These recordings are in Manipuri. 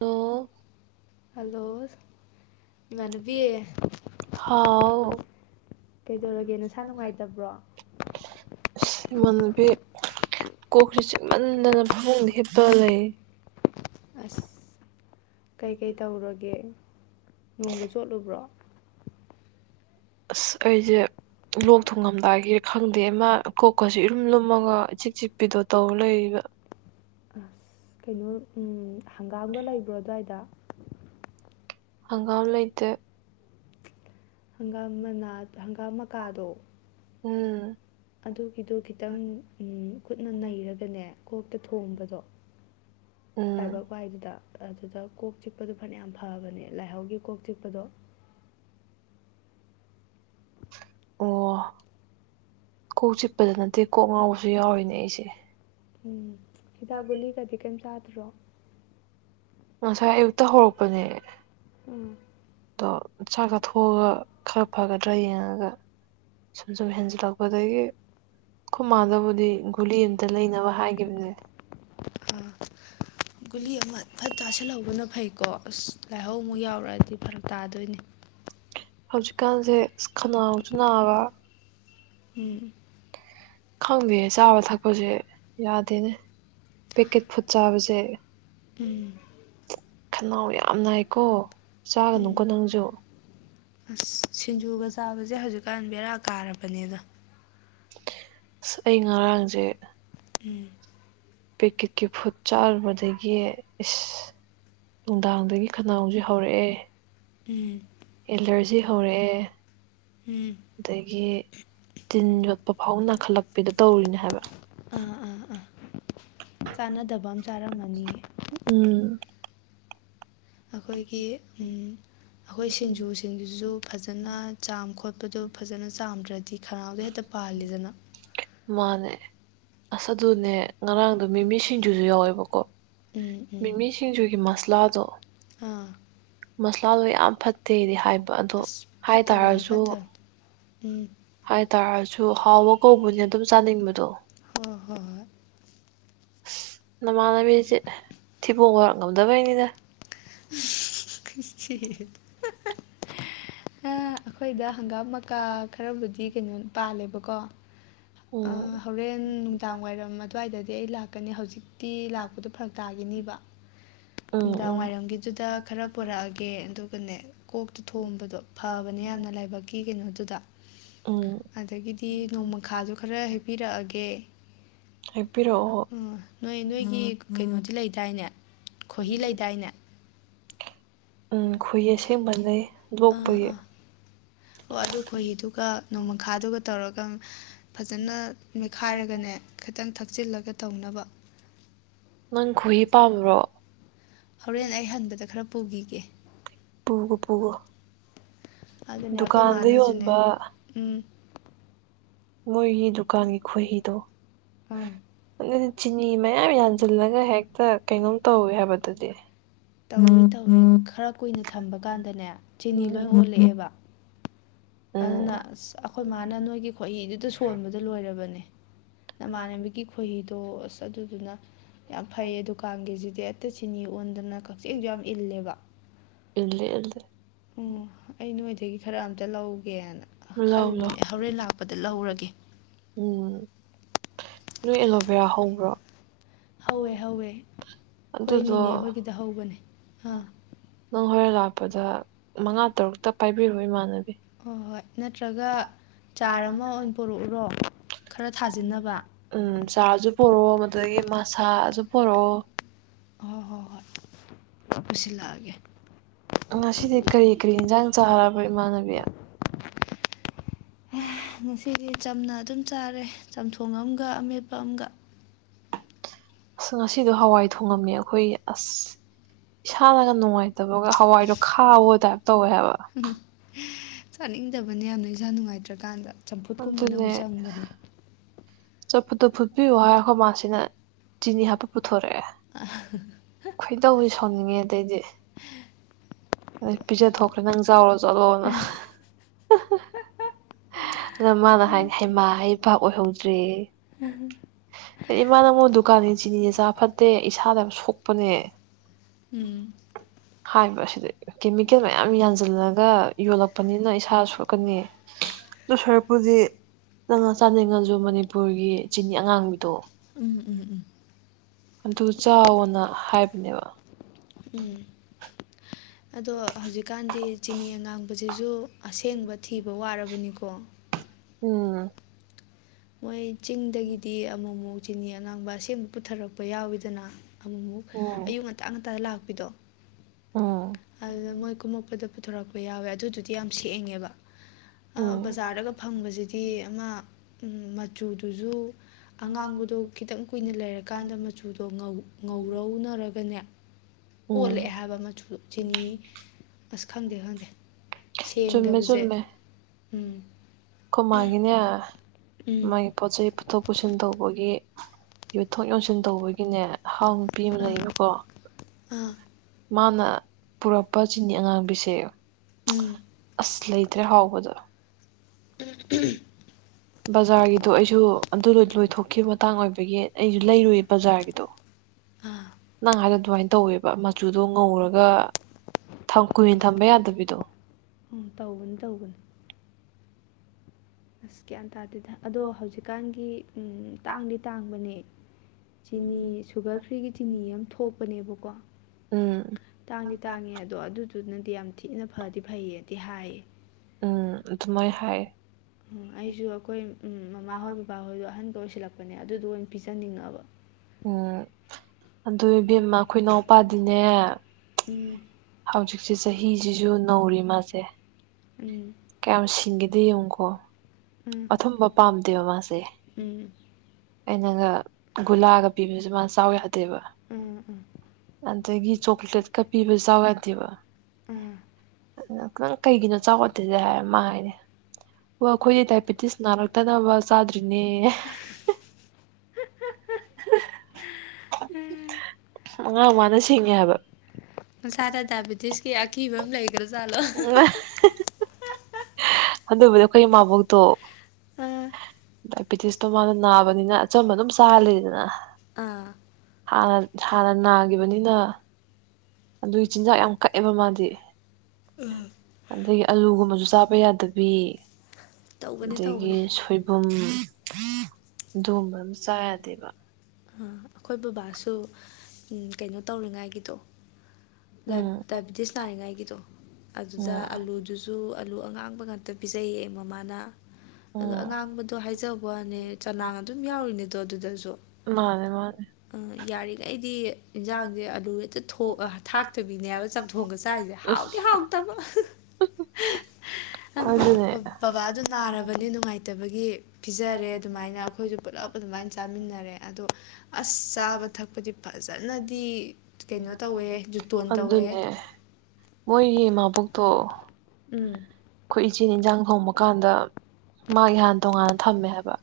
ꯍꯜꯂꯣ ꯍꯂꯣ ꯍꯥꯎ ꯀꯩꯗꯧꯔꯒꯦ ꯅꯁꯥ ꯅꯨꯡꯉꯥꯏꯇꯕ꯭ꯔꯣ ꯑꯁ ꯏꯃꯥꯟꯅꯕꯤ ꯀꯣꯛꯔꯤ ꯆꯤꯡꯃꯟꯗꯅ ꯐꯃꯨꯡꯗ ꯍꯤꯞꯄ ꯂꯩ ꯑꯁ ꯀꯩꯀꯩ ꯇꯧꯔꯒꯦ ꯅꯣꯡꯃ ꯆꯣꯠꯂꯨꯕ꯭ꯔꯣ ꯑꯁ ꯑꯩꯁꯦ ꯂꯣꯛ ꯊꯨꯡꯉꯝꯗꯥꯏꯒꯤ ꯈꯪꯗꯦꯃ ꯀꯣꯛꯀꯁꯨ ꯏꯔꯨꯝ ꯂꯨꯝꯃꯒ ꯏꯆꯤꯛ ꯆꯤꯛꯄꯤꯗꯣ ꯇꯧ ꯂꯩꯕ ꯑꯁ ꯀꯩꯅꯣ ꯍꯪꯒꯥꯝꯒ ꯂꯩꯕ꯭ꯔꯣ ꯑꯗꯨꯋꯥꯏꯗ ꯍꯪꯒꯥꯝ ꯂꯩꯇ ꯍꯪꯒꯥꯝ ꯃꯅꯥ ꯍꯪꯒꯥꯝ ꯃꯀꯥꯗꯣ ꯎꯝ ꯑꯗꯨꯒꯤꯗꯣ ꯈꯤꯇꯪ ꯈꯨꯠꯅ ꯅꯩꯔꯒꯅꯦ ꯀꯣꯛꯇ ꯊꯣꯝꯕꯗꯣ ꯂꯥꯏꯕꯛ ꯎꯝ ꯋꯥꯏꯗꯨꯗ ꯑꯗꯨꯗ ꯀꯣꯛ ꯆꯤꯛꯄꯗꯣ ꯐꯅꯌꯥꯝ ꯐꯕꯅꯦ ꯂꯥꯏꯍꯧꯒꯤ ꯀꯣꯛ ꯆꯤꯛꯄꯗꯣ ꯑꯣ ꯀꯣꯛ ꯆꯤꯛꯄꯗ ꯅꯠꯇꯦ ꯀꯣꯛ ꯉꯥꯎꯕꯁꯨ ꯌꯥꯎꯔꯤꯅꯦ ꯑꯩꯁꯦ ꯎꯝ ꯍꯤꯗꯥꯛ ꯒꯨꯂꯤꯒꯗꯤ ꯀꯩꯝ ꯆꯥꯗ꯭ꯔꯣ ꯉꯁꯥꯏ ꯑꯌꯨꯛꯇ ꯍꯧꯔꯛꯄꯅꯦ ꯎꯝ ꯑꯗꯣ ꯆꯥꯛ ꯆꯥꯊꯣꯛꯑꯒ ꯈꯔ ꯐꯒꯗ꯭ꯔꯥ ꯌꯦꯡꯉꯒ ꯁꯨꯝ ꯁꯨꯝ ꯍꯦꯟꯖꯜꯂꯛꯄꯗꯒꯤ ꯈꯨꯃꯥꯗꯕꯨꯗꯤ ꯒꯨꯂꯤ ꯑꯃꯝꯇ ꯂꯩꯅꯕ ꯍꯥꯏꯒꯤꯕꯅꯦ ꯒꯨꯂꯤ ꯑꯃ ꯐꯠ ꯆꯥꯁꯤꯜꯍꯧꯕꯅ ꯐꯩꯀꯣ ꯑꯁ ꯂꯥꯏꯍꯧꯃꯨꯛ ꯌꯥꯎꯔꯛꯑꯗꯤ ꯐꯔꯛ ꯇꯥꯗꯣꯏꯅꯤ ꯍꯧꯖꯤꯛꯀꯥꯟꯁꯦ ꯈꯅꯥꯎꯖꯨ ꯅꯥꯕ ꯎꯝ ꯈꯪꯗꯦ ꯆꯥꯕ ꯊꯛꯄꯁꯦ ꯌꯥꯗꯦꯅꯦ ꯄꯦꯛꯀꯦꯠ ꯐꯨꯠ ꯆꯥꯕꯁꯦ ꯎꯝ ꯈꯅꯥꯎ ꯌꯥꯝ ꯅꯥꯏꯀꯣ ꯆꯥꯒꯅꯨꯀꯣ ꯎꯝ ꯅꯪꯁꯨ ꯑꯁ ꯁꯤꯡꯖꯨꯒ ꯆꯥꯕꯁꯦ ꯍꯧꯖꯤꯛꯀꯥꯟ ꯕꯦꯔꯥ ꯀꯥꯔꯕꯅꯦ ꯗ ꯑꯁ ꯑꯩ ꯉꯔꯥꯡꯁꯦ ꯎꯝ ꯄꯦꯛꯀꯦꯠꯀꯤ ꯐꯨꯠ ꯆꯥꯔꯨꯕꯗꯒꯤ ꯏꯁ ꯅꯨꯡꯗꯥꯡꯗꯒꯤ ꯈꯅꯥꯎꯁꯦ ꯍꯧꯔꯛꯑꯦ ꯎꯝ ꯑꯦꯂꯔꯖꯤ ꯍꯧꯔꯑꯦ ꯎ ꯎꯝ ꯑꯗꯒꯤ ꯇꯤꯟ ꯌꯣꯠꯄ ꯐꯥꯎ ꯅꯥꯈꯠꯂꯛꯄꯤꯗꯣ ꯇꯧꯔꯤꯅꯦ ꯍꯥꯏꯕ ꯑꯥ ꯑꯥ ꯑꯥ ꯆꯥꯟꯅꯗꯕ ꯑꯃ ꯆꯥꯔꯝꯃꯅꯤꯌꯦ ꯎꯝ ꯑꯩꯈꯣꯏꯒꯤ ꯑꯩꯈꯣꯏ ꯁꯤꯡꯖꯨꯁꯦ ꯁꯤꯡꯗꯨꯁꯨ ꯐꯖꯅ ꯆꯥꯝ ꯈꯣꯠꯄꯗꯣ ꯐꯖꯅ ꯆꯥꯝꯗ꯭ꯔꯗꯤ ꯈꯅꯥꯎꯗ ꯍꯦꯛꯇ ꯄꯥꯜꯂꯤꯗꯅ ꯃꯥꯅꯦ ꯑꯁ ꯑꯗꯨꯅꯦ ꯉꯔꯥꯡꯗꯨ ꯃꯤꯃꯤ ꯁꯤꯡꯖꯨꯁꯨ ꯌꯥꯎꯋꯦꯕꯀꯣ ꯎꯝ ꯎꯝ ꯃꯤꯃꯤ ꯁꯤꯡꯖꯨꯒꯤ ꯃꯁꯂꯥꯗꯣ ꯑꯥ ꯃꯁꯂꯥꯗꯣ ꯌꯥꯝ ꯐꯠꯇꯦꯗꯤ ꯍꯥꯏꯕ ꯑꯗꯣ ꯑꯁ ꯍꯥꯏ ꯐꯠꯇꯕꯅꯦ ꯇꯔꯁꯨ ꯐꯠꯇꯕꯅꯦ ꯎꯝ ꯍꯥꯏ ꯇꯔꯁꯨ ꯍꯥꯎꯕ ꯀꯧꯕꯅꯦ ꯑꯗꯨꯝ ꯆꯥꯅꯤꯡꯕꯗꯣ ꯍ ꯍꯣꯏ ꯍꯣꯏ ꯅꯃꯥꯟꯅꯕꯤꯁꯦ ꯊꯤꯕꯣꯡꯕꯔꯛ ꯉꯝꯗꯕꯩꯅꯤꯗ ꯈ ꯑꯩꯈꯣꯏꯗ ꯍꯪꯒꯥꯝ ꯃꯀꯥ ꯈꯔꯕꯨꯗꯤ ꯀꯩꯅꯣ ꯄꯥꯜꯂꯦꯕꯀꯣ ꯑ ꯎꯝ ꯍꯣꯔꯦꯟ ꯅꯨꯡꯗꯥꯡ ꯋꯥꯏꯔꯝ ꯑꯗꯨꯋꯥꯏꯗꯗꯤ ꯑꯩ ꯂꯥꯛꯀꯅꯤ ꯍꯧꯖꯤꯛꯇꯤ ꯂꯥꯛꯄꯗꯣ ꯐꯔꯛ ꯇꯥꯒꯦ ꯅꯤꯕ ꯎꯝ ꯎꯝ ꯅꯨꯡꯗꯥꯡꯋꯥꯏꯔꯝꯒꯤꯗꯨꯗ ꯈꯔ ꯄꯨꯔꯛꯑꯒꯦ ꯑꯗꯨꯒꯅꯦ ꯀꯣꯛꯇꯨ ꯊꯣꯕꯗꯣ ꯐꯕꯅꯦ ꯌꯥꯝꯅ ꯂꯥꯏꯕꯛꯀꯤ ꯀꯩꯅꯣꯗꯨꯗ ꯎꯝ ꯑꯗꯒꯤꯗꯤ ꯅꯣꯡꯃꯈꯥꯁꯨ ꯈꯔ ꯍꯦꯛꯞꯄꯤꯔꯛꯑꯒꯦ ꯍꯦꯛꯄꯤꯔꯛꯑꯣ ꯑꯣ ꯅꯣꯏ ꯅꯣꯏꯒꯤ ꯀꯩꯅꯣꯗꯤ ꯂꯩꯗꯥꯏꯅꯦ ꯈꯣꯏꯍꯤ ꯂꯩꯗꯥꯏꯅꯦ ꯎꯝ ꯈꯣꯏꯍꯤ ꯑꯁꯦꯡꯕ ꯂꯩ ꯑꯥ ꯂꯣꯛꯄꯒꯤ ꯑꯥ ꯑꯣ ꯑꯗꯨ ꯈꯣꯏꯍꯤꯗꯨꯒ ꯅꯣꯡꯃꯈꯥꯗꯨꯒ ꯇꯧꯔꯒ ꯐꯖꯅ ꯃꯦꯠꯈꯥꯏꯔꯒꯅꯦ ꯈꯤꯇꯪ ꯊꯛꯆꯤꯜꯂꯒ ꯇꯧꯅꯕ ꯅꯪ ꯈꯣꯏꯍꯤ ꯄꯥꯝꯕ꯭ꯔꯣ ꯍꯣꯔꯦꯟ ꯑꯩ ꯍꯟꯕꯗ ꯈꯔ ꯄꯨꯒꯤꯒꯦ ꯄꯨꯒ ꯄꯨꯒ ꯑꯗꯨꯅꯦ ꯑꯩꯈꯣꯏ ꯗꯨꯀꯥꯟꯗ ꯃꯥꯅꯖꯨꯅꯦ ꯌꯣꯟꯕ ꯎꯝ ꯃꯣꯏꯒꯤ ꯗꯨꯀꯥꯟꯒꯤ ꯈꯣꯏꯍꯤꯗꯣ ꯑꯪ ꯑꯗꯨ ꯆꯤꯅꯤ ꯃꯌꯥꯝ ꯌꯥꯟꯁꯤꯜꯂꯒ ꯍꯦꯛꯇ ꯀꯩꯅꯣꯝ ꯇꯧꯏ ꯍꯥꯏꯕꯗꯨꯗꯤ ꯇꯧꯏ ꯇꯧꯏ ꯈꯔ ꯀꯨꯏꯅ ꯊꯝꯕ ꯀꯥꯟꯗꯅꯦ ꯆꯤꯅꯤ ꯂꯣꯏ ꯑꯣꯜꯂꯛꯑꯦꯕ ꯑꯗꯨꯅ ꯎꯝ ꯑ ꯑꯩꯈꯣꯏ ꯃꯥꯅ ꯅꯣꯏꯒꯤ ꯈꯣꯏꯍꯤꯗꯨꯗ ꯁꯣꯟꯕꯗ ꯂꯣꯏꯔꯕꯅꯦ ꯅꯃꯥꯟꯅꯕꯤꯒꯤ ꯈꯣꯏꯍꯤꯗꯣ ꯑꯁ ꯑꯗꯨꯗꯨꯅ ꯌꯥꯝ ꯐꯩꯌꯦ ꯗꯨꯀꯥꯟꯒꯤꯁꯤꯗꯤ ꯑꯠꯇ ꯁꯤꯤꯅꯤ ꯑꯣꯟꯗꯅ ꯀꯛꯆꯤꯡꯁꯨ ꯌꯥꯝ ꯏꯜꯂꯦꯕ ꯏꯜꯂꯤ ꯑꯗ꯭ꯔꯦ ꯑꯣ ꯑꯩ ꯅꯣꯏꯗꯒꯤ ꯈꯔ ꯑꯝꯇ ꯂꯧꯒꯦꯅ ꯂꯥꯎ ꯂꯥꯎ ꯈꯜꯂꯤꯜꯂꯤꯅꯦ ꯍꯣꯔꯦꯟ ꯂꯥꯛꯄꯗ ꯂꯧꯔꯒꯦ ꯎꯝ ꯅꯣꯏ ꯑꯦꯂꯣꯚꯦꯔꯥ ꯍꯧꯕ꯭ꯔꯣ ꯍꯧꯋꯦ ꯍꯧꯋꯦ ꯑꯗꯨꯗꯣ ꯑꯩꯈꯣꯏꯅꯤꯅꯦ ꯑꯩꯈꯣꯏꯒꯤꯗ ꯍꯧꯕꯅꯦ ꯑꯥ ꯅꯪ ꯍꯣꯔꯦꯟ ꯂꯥꯛꯄꯗ ꯃꯉꯥ ꯇꯔꯨꯛꯇ ꯄꯥꯏꯕꯤꯔꯑꯣ ꯏꯃꯥꯟꯅꯕꯤ ꯍꯣꯏ ꯍꯣꯏ ꯅꯠꯇ꯭ꯔꯒ ꯆꯥꯔ ꯑꯃ ꯑꯣꯏꯅ ꯄꯨꯔꯛꯎꯔꯣ ꯎꯝ ꯆꯥꯁꯨ ꯄꯣꯔꯛꯑꯣ ꯃꯗꯒꯤ ꯃꯁꯥꯖ ꯄꯔꯛꯑꯣ ꯍꯣꯏ ꯍꯣꯏ ꯍꯣꯏ ꯄꯨꯁꯤꯜꯂꯛꯑꯒꯦ ꯉꯁꯤꯗꯤ ꯀꯔꯤ ꯀꯔꯤ ꯏꯟꯖꯥꯡ ꯆꯥꯔꯕ ꯏꯃꯥꯟꯅꯕꯤ ꯑꯦ ꯉꯁꯤꯗꯤ ꯆꯝꯅ ꯑꯗꯨꯝ ꯆꯥꯔꯦ ꯆꯝꯊꯣꯡ ꯑꯃꯒ ꯑꯃꯦꯠꯄ ꯑꯃꯒ ꯑꯁ ꯉꯁꯤꯗꯣ ꯍꯋꯥꯏ ꯊꯣꯡꯉꯝꯃꯦ ꯑꯩꯈꯣꯏ ꯑꯁ ꯏꯁꯥꯅꯒ ꯅꯨꯡꯉꯥꯏꯇ ꯇꯕꯛꯒ ꯍꯋꯥꯏꯗꯣ ꯈꯥꯎꯋ ꯇꯥꯏꯞ ꯇꯧꯋꯦ ꯍꯥꯏꯕ ꯆꯥꯅꯤꯡꯗꯕꯅ ꯌꯥꯝꯅ ꯏꯁꯟꯥ ꯅꯨꯡꯉꯥꯏꯇ꯭ꯔꯀꯥꯟꯗ ꯆꯝꯐꯨꯠꯀꯨꯝꯕꯅ ꯑꯃꯨꯛ ꯆꯪꯕꯅꯦ ꯆꯞꯄꯨꯗꯣ ꯐꯨꯠꯄꯤꯌꯣ ꯍꯥꯏꯔꯣ ꯃꯥꯁꯤꯅ ꯆꯤꯅꯤ ꯍꯥꯞꯄ ꯄꯨꯊꯣꯔꯛꯑꯦ ꯑ ꯈꯣꯏꯗꯧ ꯁꯣꯟꯅꯤꯡꯉꯦ ꯑꯗꯩꯗꯤ ꯑꯗ ꯄꯤꯖ ꯊꯣꯛꯈ꯭ꯔꯦ ꯅꯪ ꯆꯥꯎꯔꯣ ꯆꯠꯂꯣꯅ ꯑꯗ ꯃꯥꯅ ꯍꯥꯏꯅ ꯍꯩꯃꯥ ꯍꯩ ꯄꯥꯛ ꯑꯣꯏꯍꯧꯗ꯭ꯔꯦ ꯍꯥꯏꯗꯤ ꯏꯃꯥ ꯅꯉꯣꯟ ꯗꯨꯀꯥꯟꯒꯤ ꯆꯤꯅꯤꯁꯦ ꯆꯥ ꯐꯠꯇꯦ ꯏꯁꯥꯗ ꯁꯣꯛꯄꯅꯦ ꯎꯝ ꯍꯥꯏꯔꯤꯕ ꯑꯁꯤꯗ ꯀꯦꯃꯤꯀꯦꯜ ꯃꯌꯥꯝ ꯌꯥꯟꯁꯤꯜꯂꯒ ꯌꯣꯜꯂꯛꯄꯅꯤꯅ ꯏꯁꯥ ꯁꯣꯛꯀꯅꯤ ꯂꯨꯁꯔꯄꯨꯗꯤ ꯅꯪ ꯆꯥꯅꯤꯡꯉ ꯑꯗꯨ ꯃꯅꯤꯄꯨꯔꯒꯤ ꯏꯆꯤꯟꯅꯤ ꯑꯉꯥꯡꯕꯤꯗꯣ ꯎꯝ ꯎꯝ ꯎꯝ ꯑꯗꯨ ꯆꯥꯎꯅ ꯍꯥꯏꯕꯅꯦꯕ ꯎꯝ ꯑꯗꯣ ꯍꯧꯖꯤꯛꯀꯥꯟꯗꯤ ꯆꯤꯅꯤ ꯑꯉꯥꯡꯕꯁꯤꯁꯨ ꯑꯁꯦꯡꯕ ꯊꯤꯕ ꯋꯥꯔꯕꯅꯤꯀꯣ ꯎꯝ ꯃꯣꯏ ꯆꯤꯡꯗꯒꯤꯗꯤ ꯑꯃꯃꯨꯛ ꯆꯤꯅꯤ ꯑꯉꯥꯡꯕ ꯑꯁꯦꯡꯕ ꯄꯨꯊꯔꯛꯄ ꯌꯥꯎꯋꯤꯗꯅ ꯑꯃꯃꯨꯛ ꯎꯝ ꯑꯌꯨꯛ ꯉꯇꯥ ꯉꯟꯇꯥꯗ ꯂꯥꯛꯄꯤꯗꯣ ꯎꯝ ꯑꯗꯨꯗ ꯃꯣꯏ ꯀꯨꯝꯃꯛꯄꯗ ꯄꯨꯊꯣꯔꯛꯄ ꯌꯥꯎꯋꯦ ꯑꯗꯨꯗꯨꯗꯤ ꯇ ꯌꯥꯝ ꯁꯦꯡꯉꯦꯕ ꯎꯝ ꯕꯖꯥꯔꯗꯒ ꯐꯪꯕꯁꯤꯗꯤ ꯑꯃ ꯃꯆꯨꯗꯨꯁꯨ ꯑꯉꯥꯡꯕꯗꯣ ꯈꯤꯇꯪ ꯀꯨꯏꯅ ꯂꯩꯔꯀꯥꯟꯗ ꯃꯆꯨꯗꯣ ꯉꯧꯔꯧꯅꯔꯒꯅꯦ ꯎꯝ ꯑꯣꯜꯂꯛꯑꯦ ꯍꯥꯏꯕ ꯃꯆꯨꯗꯣ ꯆꯤꯅꯤ ꯑꯁ ꯈꯪꯗꯦ ꯈꯪꯗꯦ ꯆꯨꯝꯃꯦ ꯁꯦꯡꯗꯕꯁꯦ ꯆꯨꯝꯃꯦ ꯎꯝ ꯈꯨꯃꯥꯒꯤꯅꯦ ꯎꯝ ꯄꯣꯠ ꯆꯩ ꯄꯨꯊꯣꯛ ꯄꯨꯁꯤꯟ ꯇꯧꯕꯒꯤ ꯌꯣꯟꯊꯣꯛ ꯌꯣꯟꯁꯤꯟ ꯇꯧꯕꯒꯤ ꯑꯩꯅꯦ ꯍꯥꯎ ꯅꯨꯄꯤ ꯑꯃ ꯑꯥ ꯂꯩꯕꯀꯣ ꯑꯥ ꯃꯥꯅ ꯄꯨꯔꯛꯄ ꯆꯤꯅꯤ ꯑꯉꯥꯡꯕꯤꯁꯦ ꯎꯝ ꯑꯁ ꯂꯩꯇ꯭ꯔꯦ ꯍꯥꯎꯕꯗꯣ ꯎ ꯎꯝ ꯕꯖꯥꯔꯒꯤꯗꯣ ꯑꯩꯁꯨ ꯑꯗꯨ ꯂꯣꯏꯊꯣꯛꯈꯤꯕ ꯃꯇꯥꯡ ꯑꯣꯏꯕꯒꯤ ꯑꯩꯁꯨ ꯂꯩꯔꯨꯏ ꯕꯖꯥꯔꯒꯤꯗꯣ [unintelligible] ꯅꯪ ꯍꯥꯏꯗ ꯑꯗꯨꯃꯥꯏꯅ ꯇꯧꯋꯦꯕ ꯃꯆꯨꯗꯣ ꯉꯧꯔꯒ ꯀꯨꯏꯅ ꯊꯝꯕ ꯌꯥꯗꯕꯤꯗꯣ ꯎꯝ ꯇꯧꯕꯅꯤ ꯇꯧꯧꯕꯅꯤ ꯑꯁ ꯒ꯭ꯌꯥꯟ ꯇꯥꯗꯦ ꯑꯗꯣ ꯍꯧꯖꯤꯛꯀꯥꯟꯒꯤ ꯇꯥꯡꯗꯤ ꯇꯥꯡꯕꯅꯦ ꯆꯤꯅꯤ ꯁꯨꯒꯔ ꯐ꯭ꯔꯤꯒꯤ ꯆꯤꯅꯤ ꯑꯃ ꯊꯣꯛꯄꯅꯦꯕꯀꯣ ꯎꯝ ꯇꯥꯡꯗꯤ ꯇꯥꯡꯉꯦ ꯑꯗꯣ ꯑꯗꯨꯗꯨꯅꯗꯤ ꯌꯥꯝ ꯊꯤꯅ ꯐꯗꯤ ꯐꯩꯌꯦꯗꯤ ꯍꯥꯏꯌꯦ ꯎꯝ ꯑꯗꯨꯃꯥꯏꯅ ꯍꯥꯏ ꯎꯝ ꯑꯩꯁꯨ ꯑꯩꯈꯣꯏ ꯎ ꯃꯃꯥꯍꯣꯏ ꯕꯕꯥꯍꯣꯏꯗꯣ ꯑꯍꯟꯕ ꯑꯣꯏꯁꯤꯜꯂꯛꯄꯅꯦ ꯑꯗꯨꯗꯣ ꯑꯣꯏꯅ ꯄꯤꯖꯅꯤꯡꯉꯕ ꯎꯝ ꯑꯗꯨ ꯏꯕꯦꯝꯃ ꯑꯩꯈꯣꯏ ꯏꯅꯥꯎꯄꯥꯗꯤꯅꯦ ꯎꯝ ꯍꯧꯖꯤꯛꯁꯦ ꯆꯍꯤꯁꯤꯁꯨ ꯅꯧꯔꯤ ꯃꯥꯁꯦ ꯎꯝ ꯀꯌꯥꯝ ꯁꯤꯡꯒꯦꯗꯦ ꯌꯦꯡꯉꯨꯀꯣ ꯎꯝ ꯑꯊꯨꯝꯕ ꯄꯥꯝꯗꯦꯕ ꯃꯥꯁꯦ ꯎꯝ ꯑꯩꯅꯪꯒ ꯒꯨꯂꯥꯒ ꯄꯤꯕꯁꯦ ꯃꯥꯅ ꯆꯥꯎ ꯌꯥꯗꯦꯕ ꯎꯝ ꯎꯝ ꯑꯗꯒꯤ ꯆꯣꯀ꯭ꯂꯦꯠꯀ ꯄꯤꯕꯁꯨ ꯌꯥꯎ ꯌꯥꯗꯦꯕ ꯎꯝ ꯈꯤꯇꯪ ꯀꯩꯒꯤꯅꯣ ꯆꯥꯎꯈꯠꯇꯦꯁꯦ ꯍꯥꯏꯔ ꯃꯥ ꯍꯥꯏꯔꯦ ꯑꯣ ꯑꯩꯈꯣꯏꯗꯤ ꯗꯥꯏꯕꯦꯇꯤꯁ ꯅꯥꯔꯛꯇꯅꯕ ꯆꯥꯗ꯭ꯔꯤꯅꯦ [unintelligible] ꯑ ꯋꯥ ꯃꯁꯥꯗ ꯗꯥꯏꯕꯦꯇꯤꯁꯀꯤ ꯑꯀꯤꯕ ꯑꯃ ꯂꯩꯈ꯭ꯔꯥꯖꯥꯠꯂꯣ ꯑꯗꯨꯕꯨꯗꯤ ꯑꯩꯈꯣꯏ ꯏꯃꯥꯕꯣꯛꯇꯣ ꯑꯥ ꯗꯥꯏꯕꯦꯇꯤꯁꯇꯣ ꯃꯥꯅ ꯅꯥꯕꯅꯤꯅ ꯑꯆꯝꯕ ꯑꯗꯨꯝ ꯆꯥꯍꯜꯂꯤꯦꯗꯅ ꯑꯥ ꯍꯥꯟꯅ ꯍꯥꯟꯅ ꯅꯥꯈꯤꯕꯅꯤꯅ ꯑꯗꯨꯒꯤ ꯆꯤꯟꯖꯥꯛ ꯌꯥꯝ ꯀꯛꯑꯦꯕ ꯃꯥꯗꯤ ꯑꯗꯒꯤ ꯑꯂꯨꯒꯨꯝꯕꯁꯨ ꯆꯥꯕ ꯌꯥꯗꯕꯤ ꯇꯧꯕꯅꯦ ꯑꯗꯒꯤ ꯇꯧꯕꯅꯦ ꯁꯣꯏꯕꯨꯝ ꯑꯗꯨꯒꯨꯝꯕꯝ ꯆꯥꯗꯦꯕ ꯑꯥ ꯑꯩꯈꯣꯏ ꯕꯕꯥꯁꯨ ꯀꯩꯅꯣ ꯇꯧꯔꯤꯉꯥꯏꯒꯤꯗꯣ ꯎꯝ ꯗꯥꯏꯕꯤꯇꯤꯁ ꯅꯥꯔꯤꯉꯥꯏꯒꯤꯗꯣ ꯑꯗꯨꯗ ꯎꯝ ꯑꯥꯂꯨꯗꯨ ꯑꯗꯨ ꯑꯂꯨ ꯑꯉꯥꯡꯕ ꯉꯥꯛꯇ ꯄꯤꯖꯩꯌꯦ ꯃꯃꯥꯅ ꯑꯗꯣ ꯎꯝ ꯑꯉꯥꯡꯕꯗꯣ ꯍꯥꯏꯖꯕꯅꯦ ꯆꯅꯥꯡ ꯑꯗꯨꯝ ꯌꯥꯎꯔꯤꯅꯦꯗꯣ ꯑꯗꯨꯗꯁꯨ ꯃꯥꯅꯦ ꯃꯥꯅꯦ ꯑ ꯌꯥꯔꯤꯈꯩ ꯑꯩꯗꯤ ꯏꯟꯖꯥꯡꯁꯦ ꯑꯗꯨ ꯍꯦꯛꯇ ꯊꯥꯛꯇꯕꯤꯅꯦ ꯍꯥꯏꯕ ꯆꯝꯊꯣꯡꯒ ꯆꯥꯏꯔꯤꯁꯦ ꯍꯥꯎꯗꯤ ꯍꯥꯎꯇꯕ ꯑꯗꯨꯅꯦ ꯕꯕꯥ ꯑꯗꯨ ꯅꯥꯔꯕꯅꯤ ꯅꯨꯡꯉꯥꯏꯇꯦ ꯐꯇꯕꯒꯤ ꯄꯤꯖꯔꯦ ꯑꯗꯨꯃꯥꯏꯅ ꯑꯩꯈꯣꯏꯁꯨ ꯄꯨꯂꯞ ꯑꯗꯨꯃꯥꯏꯅ ꯆꯥꯃꯤꯟꯅꯔꯦ ꯑꯗꯣ ꯑꯁ ꯆꯥꯕ ꯊꯛꯄꯗꯤ ꯐꯖꯅꯗꯤ ꯀꯩꯅꯣ ꯇꯧꯋꯦ ꯖꯨꯇꯣꯟ ꯇꯧꯋꯦ ꯑꯗꯨꯅꯦ ꯃꯣꯏꯒꯤ ꯏꯃꯥꯕꯣꯛꯛꯇꯣ ꯎꯝ ꯑꯩꯈꯣꯏ ꯏꯆꯤꯟ ꯏꯟꯁꯥꯡ ꯊꯣꯡꯕ ꯀꯥꯟꯗ ꯃꯥ ꯏꯍꯥꯟ ꯇꯣꯡꯉꯥꯟꯅ ꯊꯝꯃꯦ ꯍꯥꯏꯕ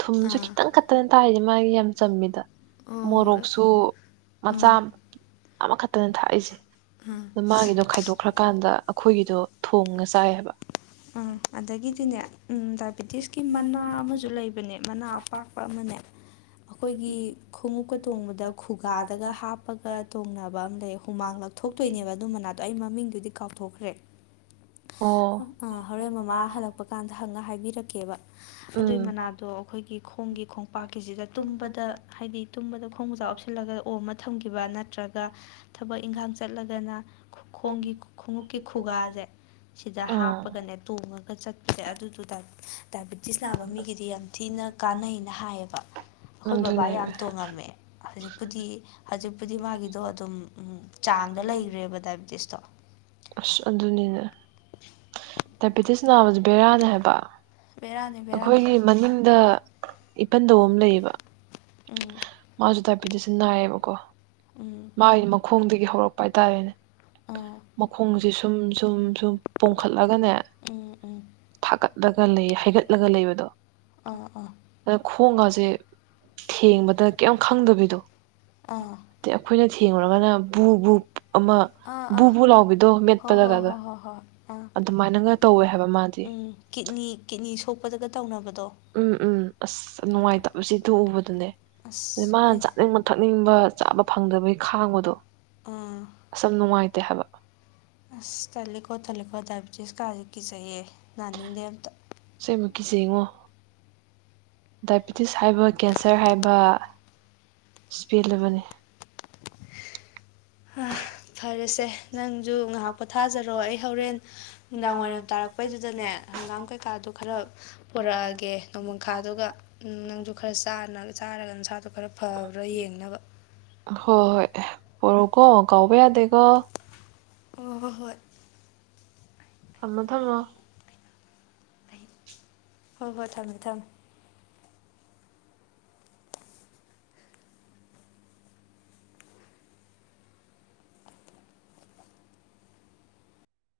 ꯊꯨꯝꯁꯨ ꯑꯥ ꯈꯤꯇꯪ ꯀꯠꯇꯅ ꯇꯥꯔꯤꯁꯦ ꯃꯥꯒꯤ ꯌꯥꯝ ꯆꯝꯃꯤꯗ ꯍꯣꯏ ꯃꯣꯔꯣꯛ ꯍꯣꯏ ꯀꯛꯁꯨ ꯃꯆꯥ ꯎꯝ ꯑꯃꯈꯛꯇꯅ ꯊꯥꯛꯏꯁꯦ ꯎꯝ ꯑ ꯃꯥꯒꯤꯗꯣ ꯈꯥꯏꯗꯣꯛꯈ꯭ꯔꯀꯥꯟꯗ ꯑꯩꯈꯣꯏꯒꯤꯗꯣ ꯊꯣꯡꯉ ꯆꯥꯏꯑꯕ ꯎꯝ ꯑꯗꯒꯤꯗꯤꯅꯦ ꯎꯝ ꯗꯥꯏꯕꯦꯇꯤꯁ ꯀ ꯃꯅꯥ ꯑꯃꯁꯨ ꯂꯩꯕꯅꯦ ꯃꯅꯥ ꯑꯄꯥꯛꯄ ꯑꯃꯅꯦ ꯃꯈꯣꯏꯒꯤ ꯈꯣꯡꯎꯞꯀ ꯇꯣꯡꯕꯗ ꯈꯨꯒꯥꯗꯒ ꯍꯥꯞꯄꯒ ꯇꯣꯡꯅꯕ ꯑꯃ ꯂꯩ ꯍꯨꯃꯥꯡꯂꯛ ꯀꯊ ꯊꯣꯛꯇꯣꯏꯅꯦꯕ ꯑꯗꯨ ꯃꯅꯥꯗꯣ ꯑꯩ ꯃꯃꯤꯡꯗꯨꯗꯤ ꯀꯥꯎꯊꯣꯛꯈ꯭ꯔꯦ ꯑꯣ ꯑ ꯍꯣꯔꯦꯟ ꯃꯃꯥ ꯍꯜꯂꯛꯄ ꯀꯥꯟꯗ ꯍꯪꯉ ꯍꯥꯏꯕꯤꯔꯛꯀꯦꯕ ꯑꯗꯨꯏ ꯎꯝ ꯃꯅꯥꯗꯣ ꯑꯩꯈꯣꯏꯒꯤ ꯈꯣꯡꯒꯤ ꯈꯣꯡꯄꯥꯛꯀꯤꯁꯤꯗ ꯇꯨꯝꯕꯗ ꯍꯥꯏꯗꯤ ꯇꯨꯝꯕꯗ ꯈꯣꯡꯖꯥꯛ ꯑꯣꯞꯁꯤꯜꯂꯒ ꯑꯣꯝ ꯑꯃ ꯊꯝꯈꯤꯕ ꯅꯠꯇ꯭ꯔꯒ ꯊꯕꯛ ꯏꯪꯈꯥꯡ ꯆꯠꯂꯒꯅ ꯈꯣꯡꯒꯤ ꯈꯣꯡꯎꯞꯀꯤ ꯈꯨꯒꯥꯁꯦ ꯁꯤꯗ ꯍꯥꯞ ꯎꯝ ꯇꯣꯡꯉꯒ ꯆꯠꯄꯁꯦ ꯑꯗꯨꯗꯨꯗ ꯗꯥꯏꯕꯦꯇꯤꯁ ꯅꯥꯕ ꯃꯤꯒꯤꯗꯤ ꯌꯥꯝ ꯊꯤꯅ ꯀꯥꯟꯅꯩꯅ ꯍꯥꯏꯌꯦꯕ ꯑꯩꯈꯣꯏ ꯕꯕꯥ ꯑꯗꯨꯅꯦꯕ ꯌꯥꯝ ꯇꯣꯡꯉꯝꯃꯦ ꯍꯧꯖꯤꯛꯄꯨꯗꯤ ꯍꯧꯖꯤꯛꯄꯨꯗꯤ ꯃꯥꯒꯤꯗꯣ ꯑꯗꯨꯝ ꯆꯥꯡꯗ ꯂꯩꯈ꯭ꯔꯦꯕ ꯗꯥꯏꯕꯤꯇꯤꯁꯇꯣ ꯑꯁ ꯑꯗꯨꯅꯤꯅꯦ [unintelligible] ꯗꯥꯏꯕꯦꯇꯤꯁ ꯅꯥꯕꯁ ꯕꯦꯔꯥꯅꯦ ꯍꯥꯏꯕ ꯕꯦꯔꯥꯅꯤ ꯕꯦꯔꯥꯅꯤ ꯑꯩꯈꯣꯏꯒꯤ ꯃꯅꯤꯡꯗ ꯏꯄꯟꯗꯧꯕ ꯑꯃ ꯂꯩꯌꯦꯕ ꯎꯝ ꯃꯥꯁꯨ ꯇꯥꯏꯄꯤꯗꯁꯨ ꯅꯥꯏꯌꯦꯕꯀꯣ ꯎꯝ ꯃꯥꯒꯤ ꯃꯈꯣꯡꯗꯒꯤ ꯍꯧꯔꯛꯄ ꯍꯥꯏꯇꯥꯔꯦꯅꯦ ꯑꯥ ꯃꯈꯣꯡꯁꯦ ꯁꯨꯝ ꯁꯨꯝ ꯁꯨꯝ ꯄꯣꯡꯈꯠꯂꯒꯅꯦ ꯎꯝ ꯎꯝ ꯊꯥꯒꯠꯂꯒ ꯂꯩ ꯍꯥꯏꯒꯠꯂꯒ ꯂꯩꯕꯗꯣ ꯑꯥ ꯑꯥ ꯑꯗ ꯈꯣꯡꯒꯁꯦ ꯊꯦꯡꯕꯗ ꯀꯩ ꯈꯪꯗꯕꯤꯗꯣ ꯑꯥ ꯑꯗ ꯑꯩꯈꯣꯏꯅ ꯊꯦꯡꯡꯂꯨꯔꯒꯅ ꯕꯨꯕꯨ ꯑꯃ ꯕꯨꯕꯨ ꯂꯥꯎꯕ ꯍ ꯍꯣ ꯍꯣ ꯍꯣ ꯍꯣꯏ ꯑꯥ ꯑꯗꯨꯃꯥꯏꯅꯒ ꯇꯧꯋꯦ ꯍꯥꯏꯕ ꯃꯥꯗꯤ ꯎꯝ ꯀꯤꯠꯅꯤ ꯀꯤꯠꯅꯤ ꯁꯣꯛꯄꯗꯒ ꯇꯧꯅꯕꯗꯣ ꯎꯝ ꯎꯝ ꯑꯁ ꯅꯨꯡꯉꯥꯏꯇꯕꯁꯤ ꯊꯣꯛꯎꯕꯗꯨꯅꯦ ꯑ ꯑꯁ ꯃꯥ ꯍꯦ ꯆꯥꯅꯤꯡꯕ ꯊꯛꯅꯤꯡꯕ ꯆꯥꯕ ꯐꯪꯗꯕꯒꯤ ꯈꯥꯡꯕꯗꯣ ꯑꯥ ꯑꯁ ꯌꯥꯝ ꯅꯨꯡꯉꯥꯏꯇꯦ ꯍꯥꯏꯕ ꯑꯁ ꯊꯂꯀꯣ ꯊꯂꯀꯣ ꯗꯥꯏꯕꯤꯦꯇꯤꯁ ꯀꯥꯥꯁ ꯀꯆꯩꯌꯦ ꯅꯥꯅꯤꯡꯗꯦ ꯑꯝꯇ ꯁꯣꯏꯃꯃꯛꯀꯤ ꯌꯦꯡꯉꯣ ꯗꯥꯏꯕꯤꯇꯤꯁ ꯍꯥꯏꯕ ꯀꯦꯟꯁꯔ ꯍꯥꯏꯕ ꯄꯦꯜꯂꯕꯅꯤ ꯐꯔꯦꯁꯦ ꯅꯪꯁꯨ ꯉꯥꯏꯍꯥꯛ ꯄꯣꯊꯥꯖꯔꯣ ꯑꯩ ꯍꯣꯔꯦꯟ ꯅꯨꯡꯗꯥꯡ ꯋꯥꯏꯔꯝ ꯇꯥꯔꯛꯄꯩꯗꯨꯗꯅꯦ ꯍꯪꯒꯥꯝ ꯀꯩꯀꯥꯗꯨꯣ ꯈꯔ ꯄꯨꯔꯛꯑꯒꯦ ꯅꯣꯡꯃꯪꯈꯥꯗꯨꯒ ꯎ ꯅꯪꯁꯨ ꯈꯔ ꯆꯥꯔꯒ ꯅꯁꯥꯗꯨꯣ ꯈꯔ ꯐꯕ꯭ꯔꯥ ꯌꯦꯡꯅꯕ ꯍꯣꯏ ꯍꯣꯏ ꯄꯣꯔꯛꯀꯣ ꯀꯥꯎꯕ ꯌꯥꯗꯦꯀꯣ ꯑꯣ ꯍꯣꯏ ꯍꯣꯏ ꯊꯝꯃꯣ ꯊꯝꯃꯣ ꯍꯣꯏ ꯍꯣꯏ ꯊꯝꯃꯦ ꯊꯝꯃꯦ